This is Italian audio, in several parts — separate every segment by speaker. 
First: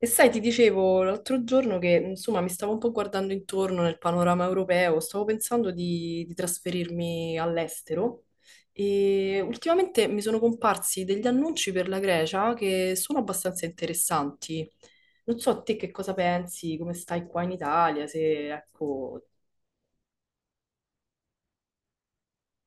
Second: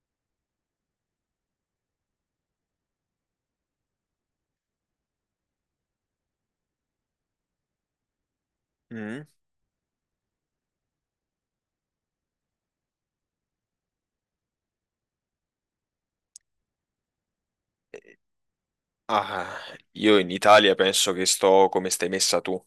Speaker 1: E sai, ti dicevo l'altro giorno che insomma mi stavo un po' guardando intorno nel panorama europeo, stavo pensando di trasferirmi all'estero
Speaker 2: Mm.
Speaker 1: e ultimamente mi sono comparsi degli annunci per la Grecia che sono abbastanza interessanti. Non so a te che cosa pensi, come stai qua in Italia, se ecco.
Speaker 2: Ah, io in Italia penso che sto come stai messa tu,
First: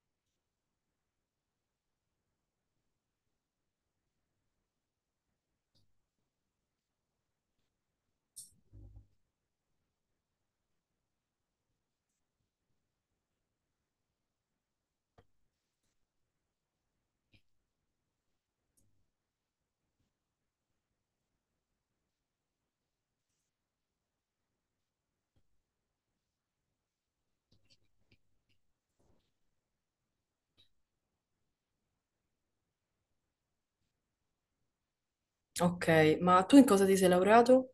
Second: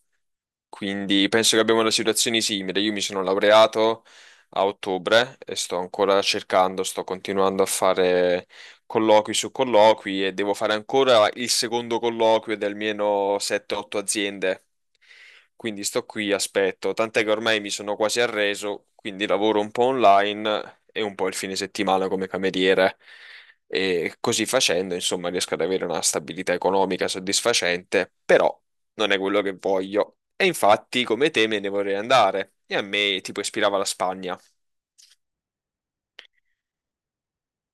Speaker 2: quindi penso che abbiamo una situazione simile. Io mi sono laureato a ottobre e sto ancora cercando, sto continuando a fare colloqui su colloqui e devo fare ancora il secondo colloquio di almeno 7-8 aziende. Quindi sto qui, aspetto, tant'è che ormai mi sono quasi arreso, quindi lavoro un po' online e un po' il fine settimana come cameriere. E così facendo, insomma, riesco ad avere una stabilità economica soddisfacente, però non è quello che voglio. E infatti, come te, me ne vorrei andare. E a me tipo ispirava la Spagna.
Speaker 1: Ok, ma tu in cosa ti sei laureato?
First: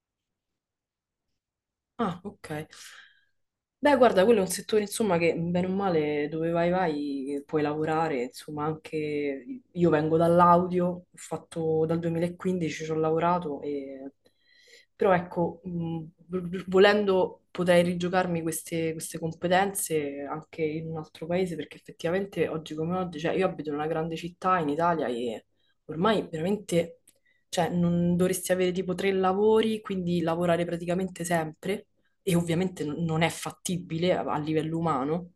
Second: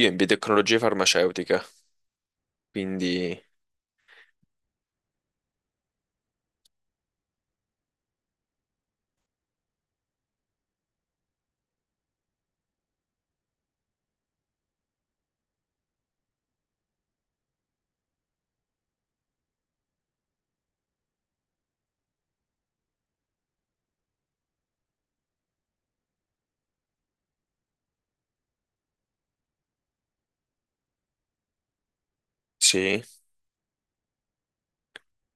Speaker 2: Io in biotecnologie farmaceutiche,
Speaker 1: Ah, ok.
Speaker 2: quindi
Speaker 1: Beh, guarda, quello è un settore, insomma, che bene o male dove vai vai puoi lavorare, insomma, anche io vengo dall'audio, ho fatto dal 2015 ci ho lavorato e però ecco, volendo potrei rigiocarmi queste competenze anche in un altro paese perché effettivamente oggi come oggi, cioè io abito in una grande città in Italia e ormai veramente cioè, non dovresti avere tipo tre lavori, quindi lavorare praticamente sempre, e ovviamente
Speaker 2: sì,
Speaker 1: non è fattibile a livello umano,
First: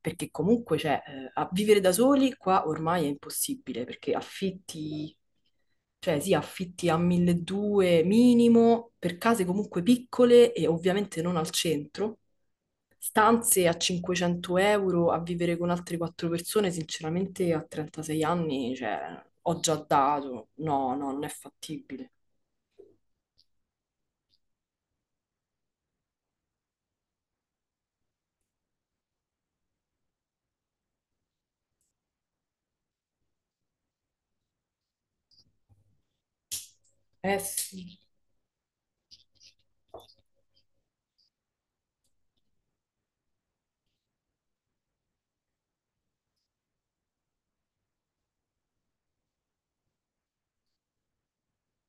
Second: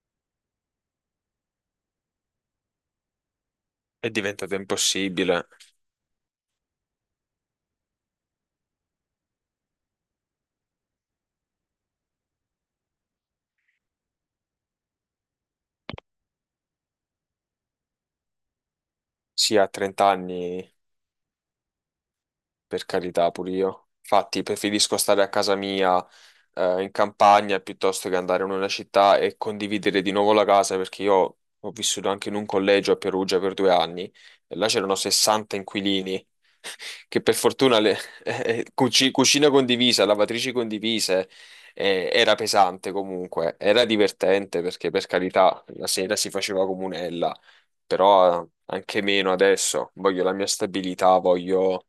Speaker 1: perché comunque, cioè, a vivere da soli qua ormai è impossibile,
Speaker 2: è
Speaker 1: perché
Speaker 2: diventato
Speaker 1: affitti,
Speaker 2: impossibile.
Speaker 1: cioè sì, affitti a 1200 minimo, per case comunque piccole e ovviamente non al centro. Stanze a 500 euro a vivere con altre quattro persone, sinceramente a 36 anni, cioè,
Speaker 2: Sì,
Speaker 1: ho
Speaker 2: a
Speaker 1: già
Speaker 2: 30
Speaker 1: dato.
Speaker 2: anni,
Speaker 1: No, no, non è fattibile.
Speaker 2: per carità, pure io. Infatti, preferisco stare a casa mia in campagna piuttosto che andare in una città e condividere di nuovo la casa, perché io ho vissuto anche in un collegio a Perugia per 2 anni e là c'erano 60 inquilini. Che per
Speaker 1: Eh
Speaker 2: fortuna
Speaker 1: sì.
Speaker 2: cucina condivisa, lavatrici condivise, era pesante comunque, era divertente perché per carità la sera si faceva comunella, però anche meno adesso. Voglio la mia stabilità, voglio,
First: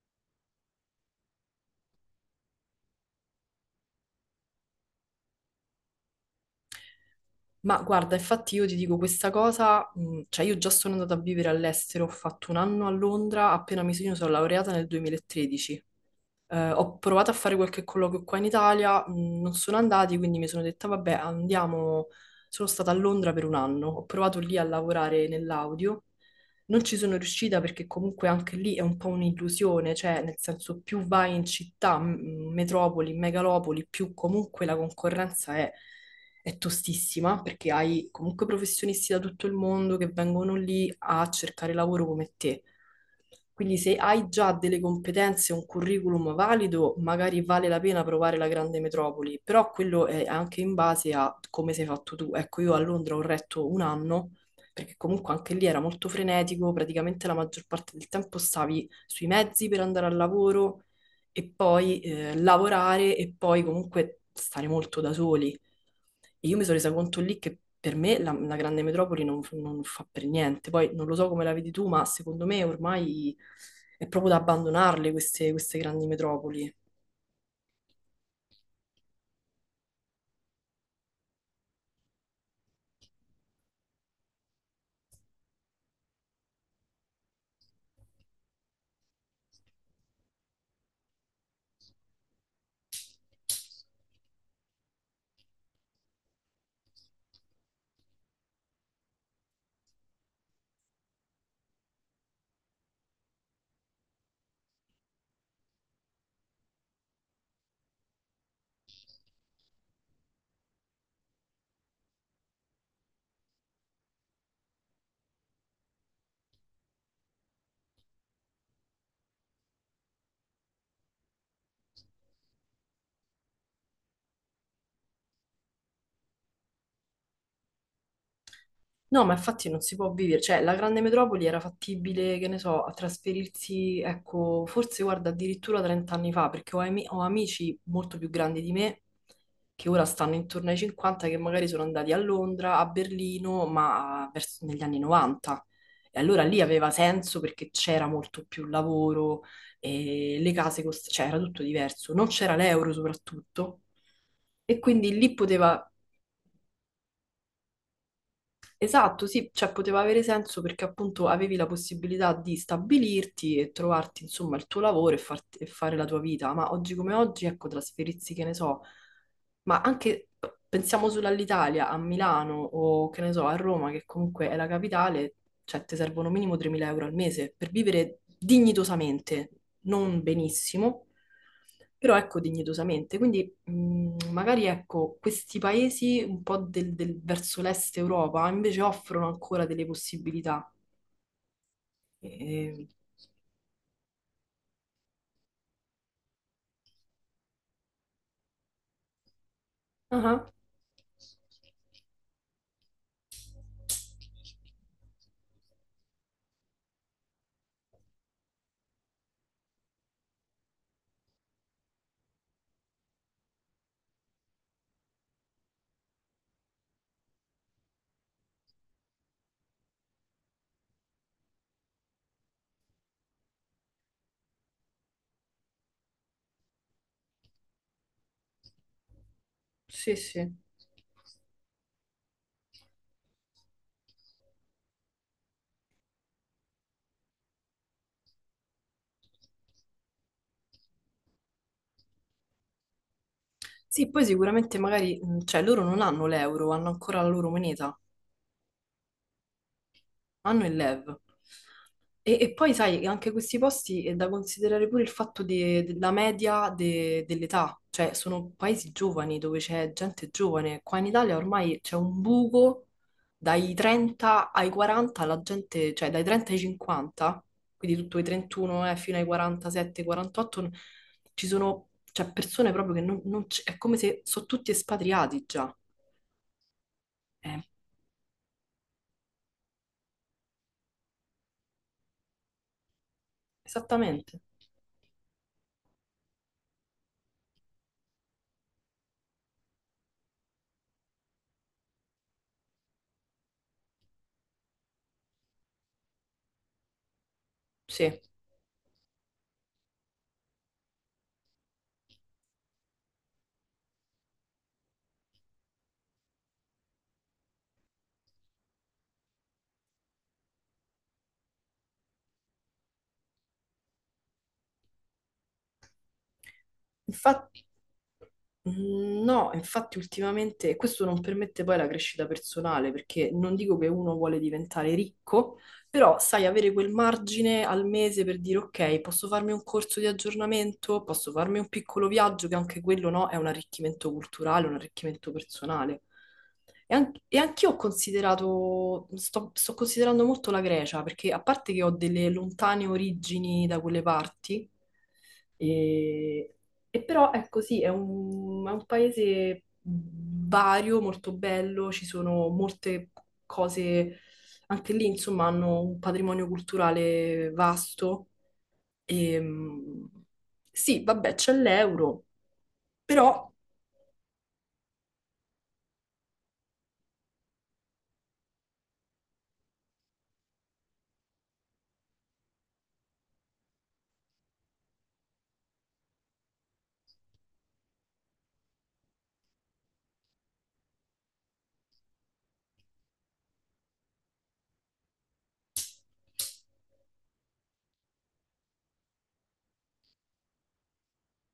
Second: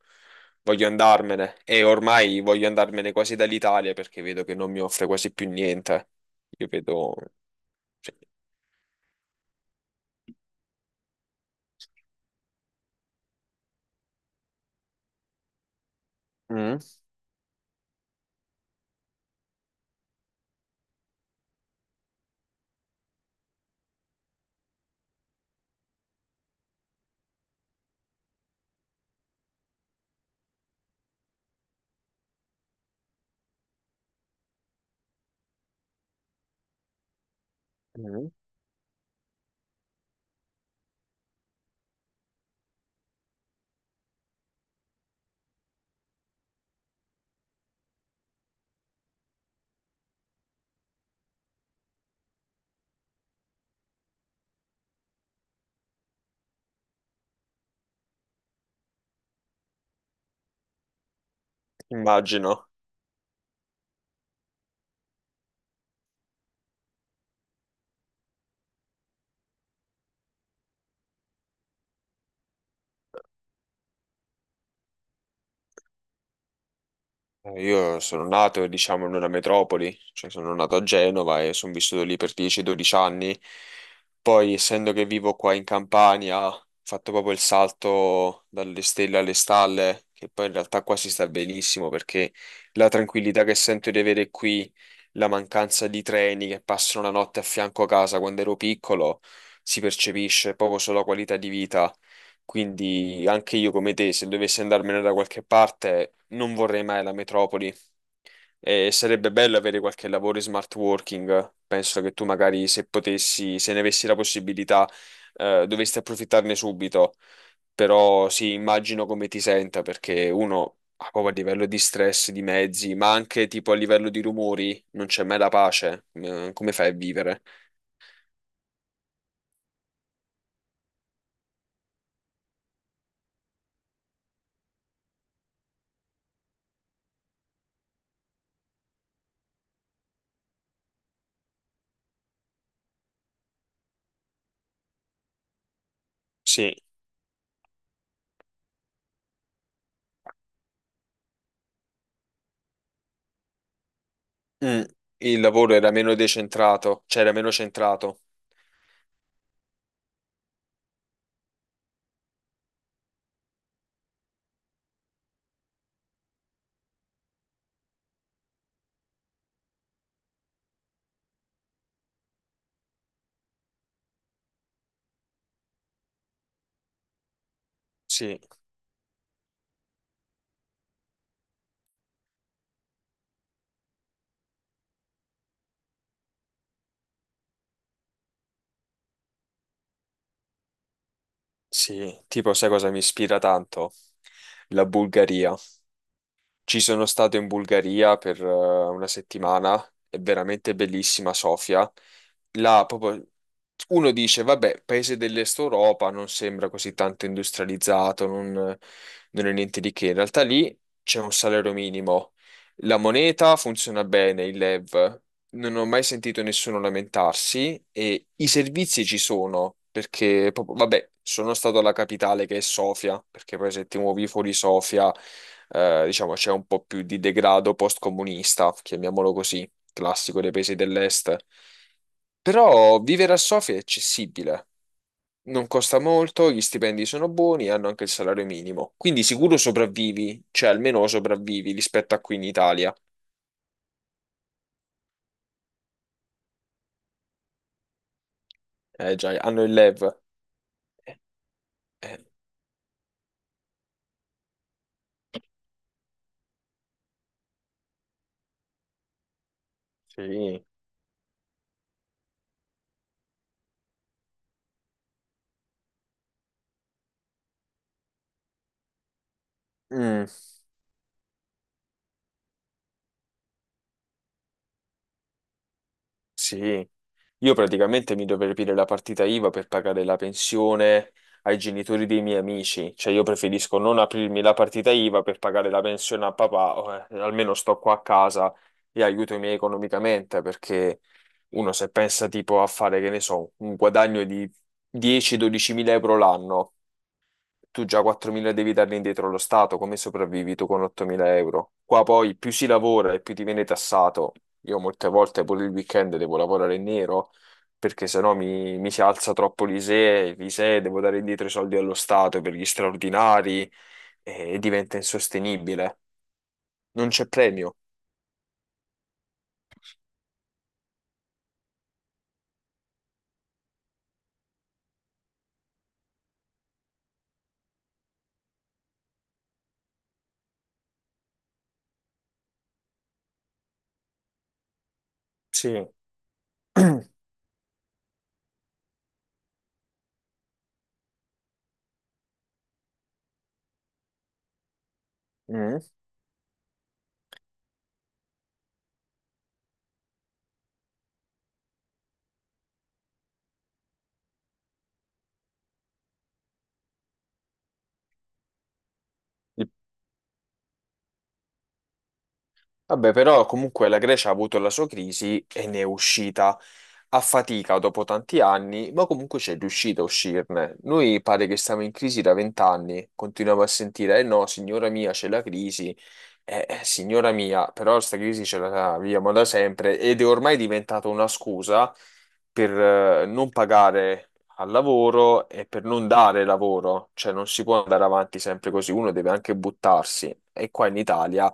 Speaker 2: voglio andarmene e ormai voglio andarmene quasi dall'Italia perché vedo che non mi offre quasi più niente. Io vedo,
Speaker 1: Ma guarda,
Speaker 2: cioè.
Speaker 1: infatti io ti dico questa cosa, cioè io già sono andata a vivere all'estero, ho fatto un anno a Londra, appena mi sono io sono laureata nel 2013.
Speaker 2: Mm.
Speaker 1: Ho provato a fare qualche colloquio qua in Italia, non sono andati, quindi mi sono detta, vabbè, andiamo. Sono stata a Londra per un anno, ho provato lì a lavorare nell'audio. Non ci sono riuscita perché comunque anche lì è un po' un'illusione, cioè nel senso più vai in città, metropoli, megalopoli, più comunque la concorrenza è tostissima perché hai
Speaker 2: Mm.
Speaker 1: comunque professionisti da tutto il mondo che vengono lì a cercare lavoro come te. Quindi se hai già delle competenze, un curriculum valido, magari vale la pena provare la grande metropoli, però quello è anche in base a come sei fatto tu. Ecco, io a Londra ho retto un anno perché comunque anche lì era molto frenetico, praticamente la maggior parte del tempo stavi sui mezzi per andare al lavoro e poi
Speaker 2: Immagino.
Speaker 1: lavorare e poi comunque stare molto da soli. E io mi sono resa conto lì che per me la grande metropoli non fa per niente. Poi non lo so come la vedi tu, ma secondo me ormai è proprio da abbandonarle queste grandi metropoli.
Speaker 2: Io sono nato, diciamo, in una metropoli, cioè sono nato a Genova e sono vissuto lì per 10-12 anni. Poi, essendo che vivo qua in Campania, ho fatto proprio il salto dalle stelle alle stalle, che poi in realtà qua si sta benissimo perché la tranquillità che sento di avere qui, la mancanza di treni che passano la notte a fianco a casa quando ero piccolo, si percepisce proprio sulla qualità di vita. Quindi anche io come te, se dovessi andarmene da qualche parte, non vorrei mai la metropoli e sarebbe bello avere qualche lavoro in smart working. Penso che tu magari se potessi, se ne avessi la possibilità, dovresti approfittarne subito. Però sì, immagino come ti senta perché uno ha proprio a livello di stress, di mezzi, ma anche tipo a livello di rumori, non c'è mai la pace. Come fai a vivere?
Speaker 1: No, ma infatti non si può vivere, cioè la grande metropoli era fattibile, che ne so, a trasferirsi, ecco, forse guarda addirittura 30 anni fa, perché ho amici molto più grandi di me che ora stanno intorno ai 50, che magari sono andati a Londra, a Berlino, negli anni 90. E allora lì
Speaker 2: Sì.
Speaker 1: aveva senso perché c'era molto più lavoro, e cioè era tutto diverso, non c'era l'euro soprattutto. E
Speaker 2: Mm.
Speaker 1: quindi lì
Speaker 2: Il lavoro
Speaker 1: poteva.
Speaker 2: era meno decentrato, cioè era meno centrato.
Speaker 1: Esatto, sì, cioè poteva avere senso perché appunto avevi la possibilità di stabilirti e trovarti insomma il tuo lavoro e, e fare la tua vita, ma oggi come oggi, ecco, trasferirsi, che ne so, ma anche pensiamo solo all'Italia, a Milano o che ne so, a Roma, che comunque è la capitale, cioè ti servono minimo 3.000 euro al mese per vivere
Speaker 2: Sì.
Speaker 1: dignitosamente, non benissimo, però ecco dignitosamente, quindi magari ecco, questi paesi un po' verso l'est Europa invece offrono ancora delle possibilità.
Speaker 2: Sì, tipo sai
Speaker 1: E-
Speaker 2: cosa mi ispira tanto? La Bulgaria. Ci sono stato in Bulgaria per una settimana, è
Speaker 1: Ah,
Speaker 2: veramente bellissima Sofia. Là proprio uno dice, vabbè, paese dell'Est Europa non sembra così tanto industrializzato, non è niente di che. In realtà lì c'è un salario minimo. La moneta funziona bene, il lev. Non ho mai sentito nessuno lamentarsi e i servizi ci sono perché, vabbè, sono stato alla capitale che è Sofia, perché poi se ti muovi fuori Sofia, diciamo, c'è un po' più di degrado post-comunista, chiamiamolo così,
Speaker 1: sì, sì.
Speaker 2: classico dei paesi dell'est. Però vivere a Sofia è accessibile, non costa molto, gli stipendi sono buoni e hanno anche il salario minimo. Quindi sicuro sopravvivi, cioè almeno sopravvivi rispetto a qui in Italia.
Speaker 1: Sì, poi sicuramente magari, cioè loro non hanno l'euro, hanno ancora la loro moneta.
Speaker 2: Eh già, hanno il LEV.
Speaker 1: Hanno il LEV. E, V.
Speaker 2: Eh, eh,
Speaker 1: E poi sai, anche questi posti è da considerare pure il fatto della media dell'età, cioè sono paesi giovani dove c'è gente
Speaker 2: sì.
Speaker 1: giovane. Qua in Italia ormai c'è un buco dai 30 ai 40, la gente, cioè dai 30 ai 50, quindi tutto i 31 fino ai 47,
Speaker 2: Mm,
Speaker 1: 48, ci sono cioè, persone proprio che non, non c- è come se sono tutti espatriati già.
Speaker 2: sì, io
Speaker 1: Eh,
Speaker 2: praticamente mi dovrei aprire la partita IVA per pagare la pensione ai genitori dei miei amici, cioè io preferisco non
Speaker 1: esattamente,
Speaker 2: aprirmi la partita IVA per pagare la pensione a papà, o, almeno sto qua a casa e aiuto i miei economicamente, perché uno se pensa tipo a fare, che ne so, un guadagno di 10-12 mila euro l'anno tu già
Speaker 1: sì.
Speaker 2: 4.000 devi darli indietro allo Stato, come sopravvivi tu con 8.000 euro? Qua poi più si lavora e più ti viene tassato. Io molte volte pure il weekend devo lavorare in nero perché sennò mi si alza troppo l'ISEE, l'ISEE devo dare indietro i soldi allo Stato per gli straordinari e diventa insostenibile. Non c'è
Speaker 1: Infatti.
Speaker 2: premio.
Speaker 1: No, infatti ultimamente questo non permette poi la crescita personale, perché non dico che uno vuole diventare ricco, però sai, avere quel margine al mese per dire ok, posso farmi un corso di aggiornamento, posso farmi un piccolo viaggio, che anche quello no, è un arricchimento culturale, un arricchimento
Speaker 2: Sì.
Speaker 1: personale. E, e anch'io ho considerato, sto considerando molto la Grecia, perché a parte che ho delle lontane origini da quelle parti,
Speaker 2: Mm.
Speaker 1: e però è così, è un paese vario, molto bello, ci sono molte cose, anche lì insomma hanno un patrimonio culturale vasto. E, sì, vabbè, c'è l'euro,
Speaker 2: Vabbè, però
Speaker 1: però.
Speaker 2: comunque la Grecia ha avuto la sua crisi e ne è uscita a fatica dopo tanti anni, ma comunque c'è riuscita a uscirne. Noi pare che stiamo in crisi da 20 anni, continuiamo a sentire, eh no, signora mia, c'è la crisi, signora mia, però questa crisi ce la viviamo da sempre ed è ormai diventata una scusa per non pagare al lavoro e per non dare lavoro, cioè non si può andare avanti sempre così, uno deve anche buttarsi. E qua in Italia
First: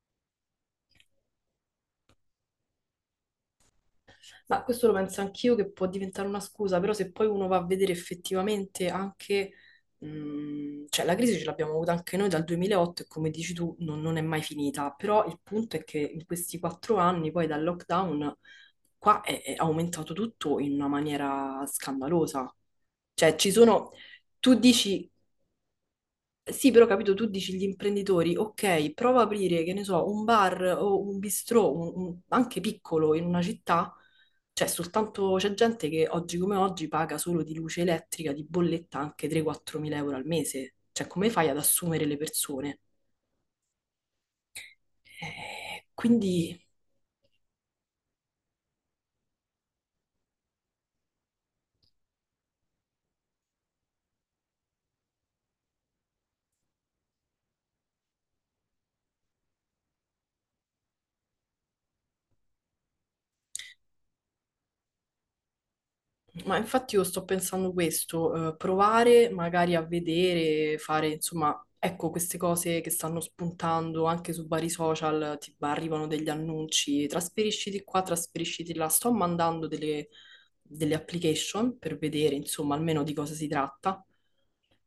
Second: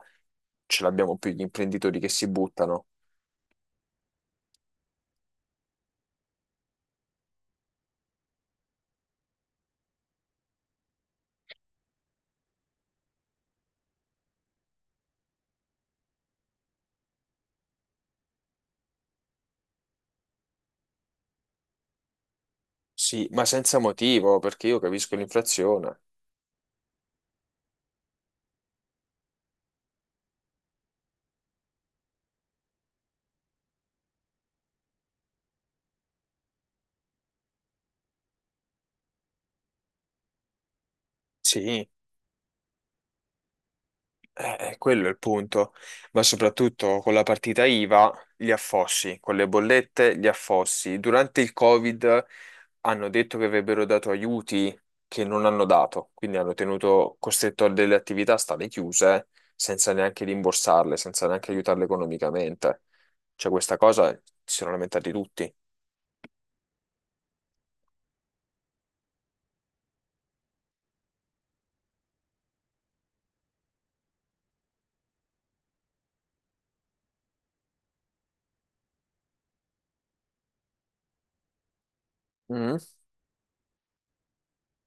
Speaker 2: ce l'abbiamo più gli imprenditori che si buttano.
Speaker 1: Ma questo lo penso anch'io che può diventare una scusa, però se poi uno va a vedere effettivamente anche, cioè la crisi ce l'abbiamo avuta anche noi dal 2008 e come dici tu non è mai finita, però il punto è che in questi quattro anni poi dal lockdown qua è aumentato tutto in una maniera scandalosa.
Speaker 2: Sì,
Speaker 1: Cioè
Speaker 2: ma
Speaker 1: ci
Speaker 2: senza
Speaker 1: sono,
Speaker 2: motivo,
Speaker 1: tu
Speaker 2: perché io
Speaker 1: dici
Speaker 2: capisco l'inflazione.
Speaker 1: sì, però capito, tu dici gli imprenditori, ok, prova a aprire, che ne so, un bar o un bistrò, anche piccolo in una città, cioè soltanto c'è gente che oggi come oggi paga solo di luce elettrica, di bolletta anche 3-4 mila euro al mese, cioè come fai ad
Speaker 2: Sì,
Speaker 1: assumere le persone?
Speaker 2: quello è il punto. Ma
Speaker 1: Quindi.
Speaker 2: soprattutto con la partita IVA, gli affossi, con le bollette, gli affossi. Durante il Covid hanno detto che avrebbero dato aiuti che non hanno dato, quindi hanno tenuto costretto a delle attività a stare chiuse senza neanche rimborsarle, senza neanche aiutarle economicamente. Cioè questa cosa si sono lamentati tutti.
Speaker 1: Ma infatti io sto pensando questo, provare magari a vedere, fare insomma, ecco queste cose che stanno spuntando anche su vari social, ti arrivano degli annunci, trasferisciti qua, trasferisciti là, sto mandando delle application per vedere insomma
Speaker 2: Mm,
Speaker 1: almeno di cosa si tratta,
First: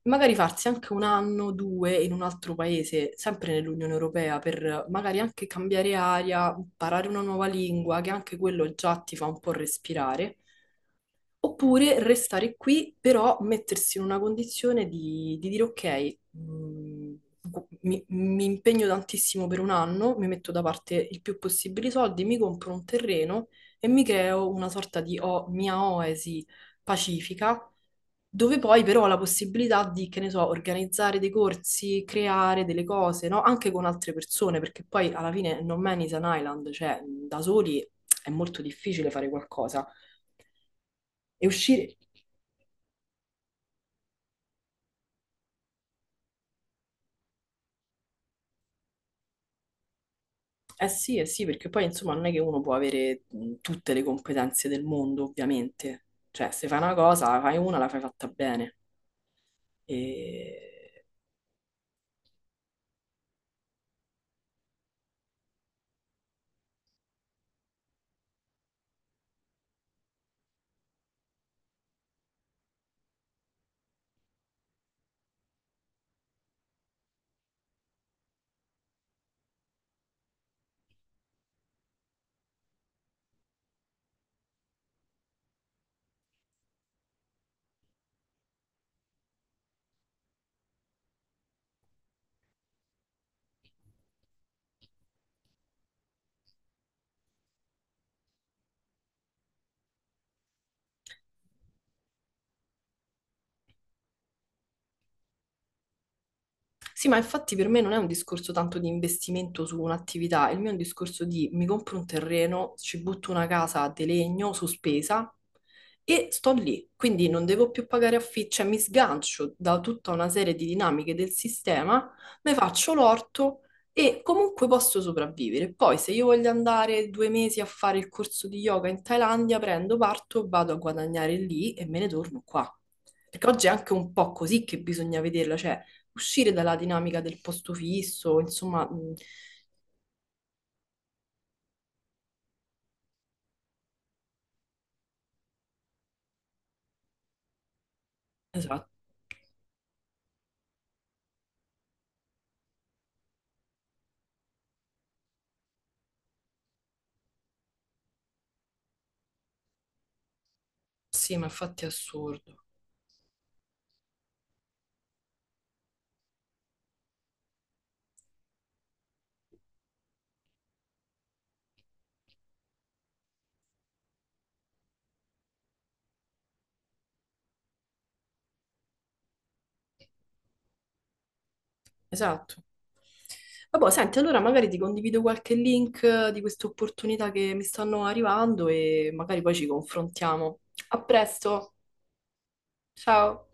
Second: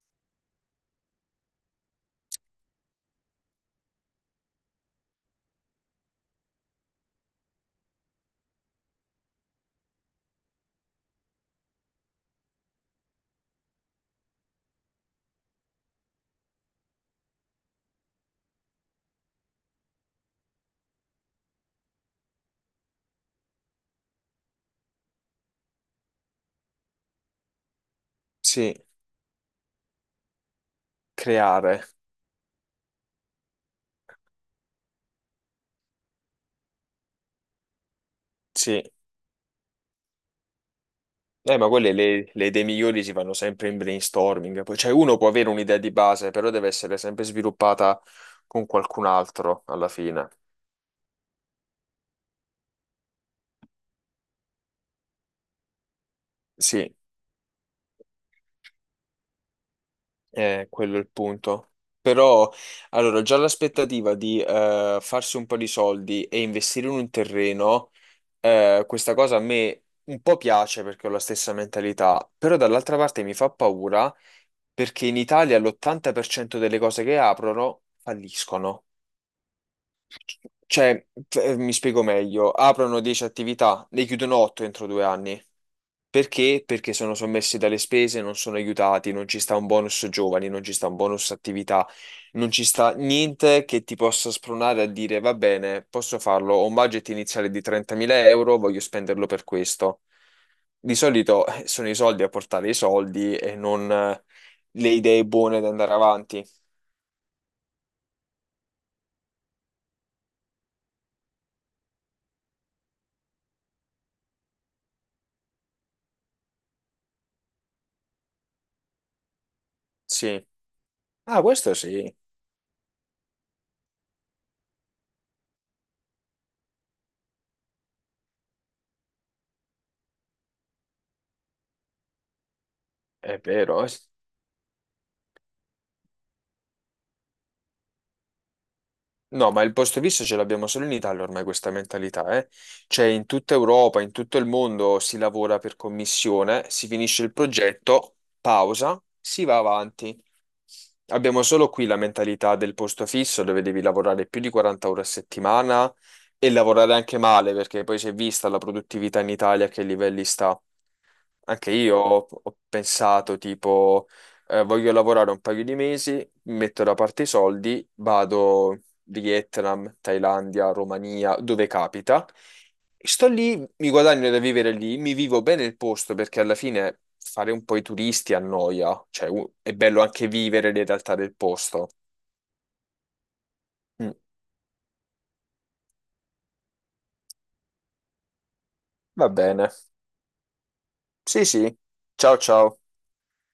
Speaker 1: magari farsi anche un anno, due in un altro paese, sempre nell'Unione Europea, per magari anche cambiare aria, imparare una nuova lingua, che anche quello già ti fa un po' respirare. Oppure restare qui, però mettersi in una condizione di dire ok, mi impegno tantissimo per un anno, mi metto da parte il più possibile i soldi, mi compro un terreno e mi creo una sorta di mia oasi pacifica, dove
Speaker 2: sì,
Speaker 1: poi però ho la possibilità di, che ne so, organizzare dei
Speaker 2: creare.
Speaker 1: corsi, creare delle cose, no? Anche con altre persone, perché poi alla fine no man is an island, cioè da soli è molto
Speaker 2: Sì,
Speaker 1: difficile fare qualcosa e
Speaker 2: ma quelle
Speaker 1: uscire.
Speaker 2: le idee migliori si fanno sempre in brainstorming. Poi, cioè, uno può avere un'idea di base, però deve essere sempre sviluppata con qualcun altro alla fine.
Speaker 1: Sì, eh sì, perché poi insomma non è che uno può avere tutte le competenze del mondo, ovviamente. Cioè, se fai
Speaker 2: Sì,
Speaker 1: una cosa, la fai una, la fai fatta bene. E...
Speaker 2: quello è il punto. Però, allora, già l'aspettativa di farsi un po' di soldi e investire in un terreno, questa cosa a me un po' piace perché ho la stessa mentalità, però dall'altra parte mi fa paura perché in Italia l'80% delle cose che aprono falliscono. Cioè, mi spiego meglio, aprono 10 attività, ne chiudono 8 entro 2 anni. Perché? Perché sono sommessi dalle spese, non sono aiutati, non ci sta un bonus giovani, non ci sta un bonus attività, non ci sta niente che ti possa spronare a dire va bene, posso farlo, ho un budget iniziale di 30.000 euro, voglio spenderlo per questo. Di solito sono i soldi a portare i soldi e non le idee buone da andare avanti.
Speaker 1: Sì, ma infatti per me non è un discorso tanto di investimento su un'attività, il mio è un discorso di mi compro un terreno, ci butto una casa di legno sospesa e sto lì. Quindi non devo più pagare affitto, cioè mi sgancio da tutta una
Speaker 2: Sì.
Speaker 1: serie di dinamiche del
Speaker 2: Ah, questo
Speaker 1: sistema,
Speaker 2: sì,
Speaker 1: mi faccio l'orto e comunque posso sopravvivere. Poi se io voglio andare due mesi a fare il corso di yoga in Thailandia, prendo, parto, vado a guadagnare lì e me ne torno qua.
Speaker 2: è
Speaker 1: Perché oggi è
Speaker 2: vero. Eh
Speaker 1: anche
Speaker 2: sì.
Speaker 1: un po' così che bisogna vederla, cioè uscire dalla dinamica del posto fisso, insomma,
Speaker 2: No, ma il posto fisso ce l'abbiamo solo in Italia ormai questa mentalità, eh? Cioè in tutta Europa, in tutto il mondo si lavora per commissione, si finisce il progetto,
Speaker 1: esatto,
Speaker 2: pausa, si va avanti. Abbiamo solo qui la mentalità del posto fisso dove devi lavorare più di 40 ore a settimana e lavorare anche male perché poi si è vista la produttività in Italia a che livelli sta.
Speaker 1: sì, ma
Speaker 2: Anche
Speaker 1: infatti è
Speaker 2: io ho
Speaker 1: assurdo.
Speaker 2: pensato tipo voglio lavorare un paio di mesi, mi metto da parte i soldi, vado Vietnam, Thailandia, Romania, dove capita. E sto lì, mi guadagno da vivere lì, mi vivo bene il posto perché alla fine fare un po' i turisti annoia, cioè è bello anche vivere le realtà del posto.
Speaker 1: Esatto. Vabbè,
Speaker 2: Mm,
Speaker 1: senti, allora magari ti condivido qualche link di queste opportunità che mi stanno arrivando e
Speaker 2: va
Speaker 1: magari poi ci
Speaker 2: bene.
Speaker 1: confrontiamo. A
Speaker 2: Sì,
Speaker 1: presto,
Speaker 2: sì. Ciao, ciao.
Speaker 1: ciao!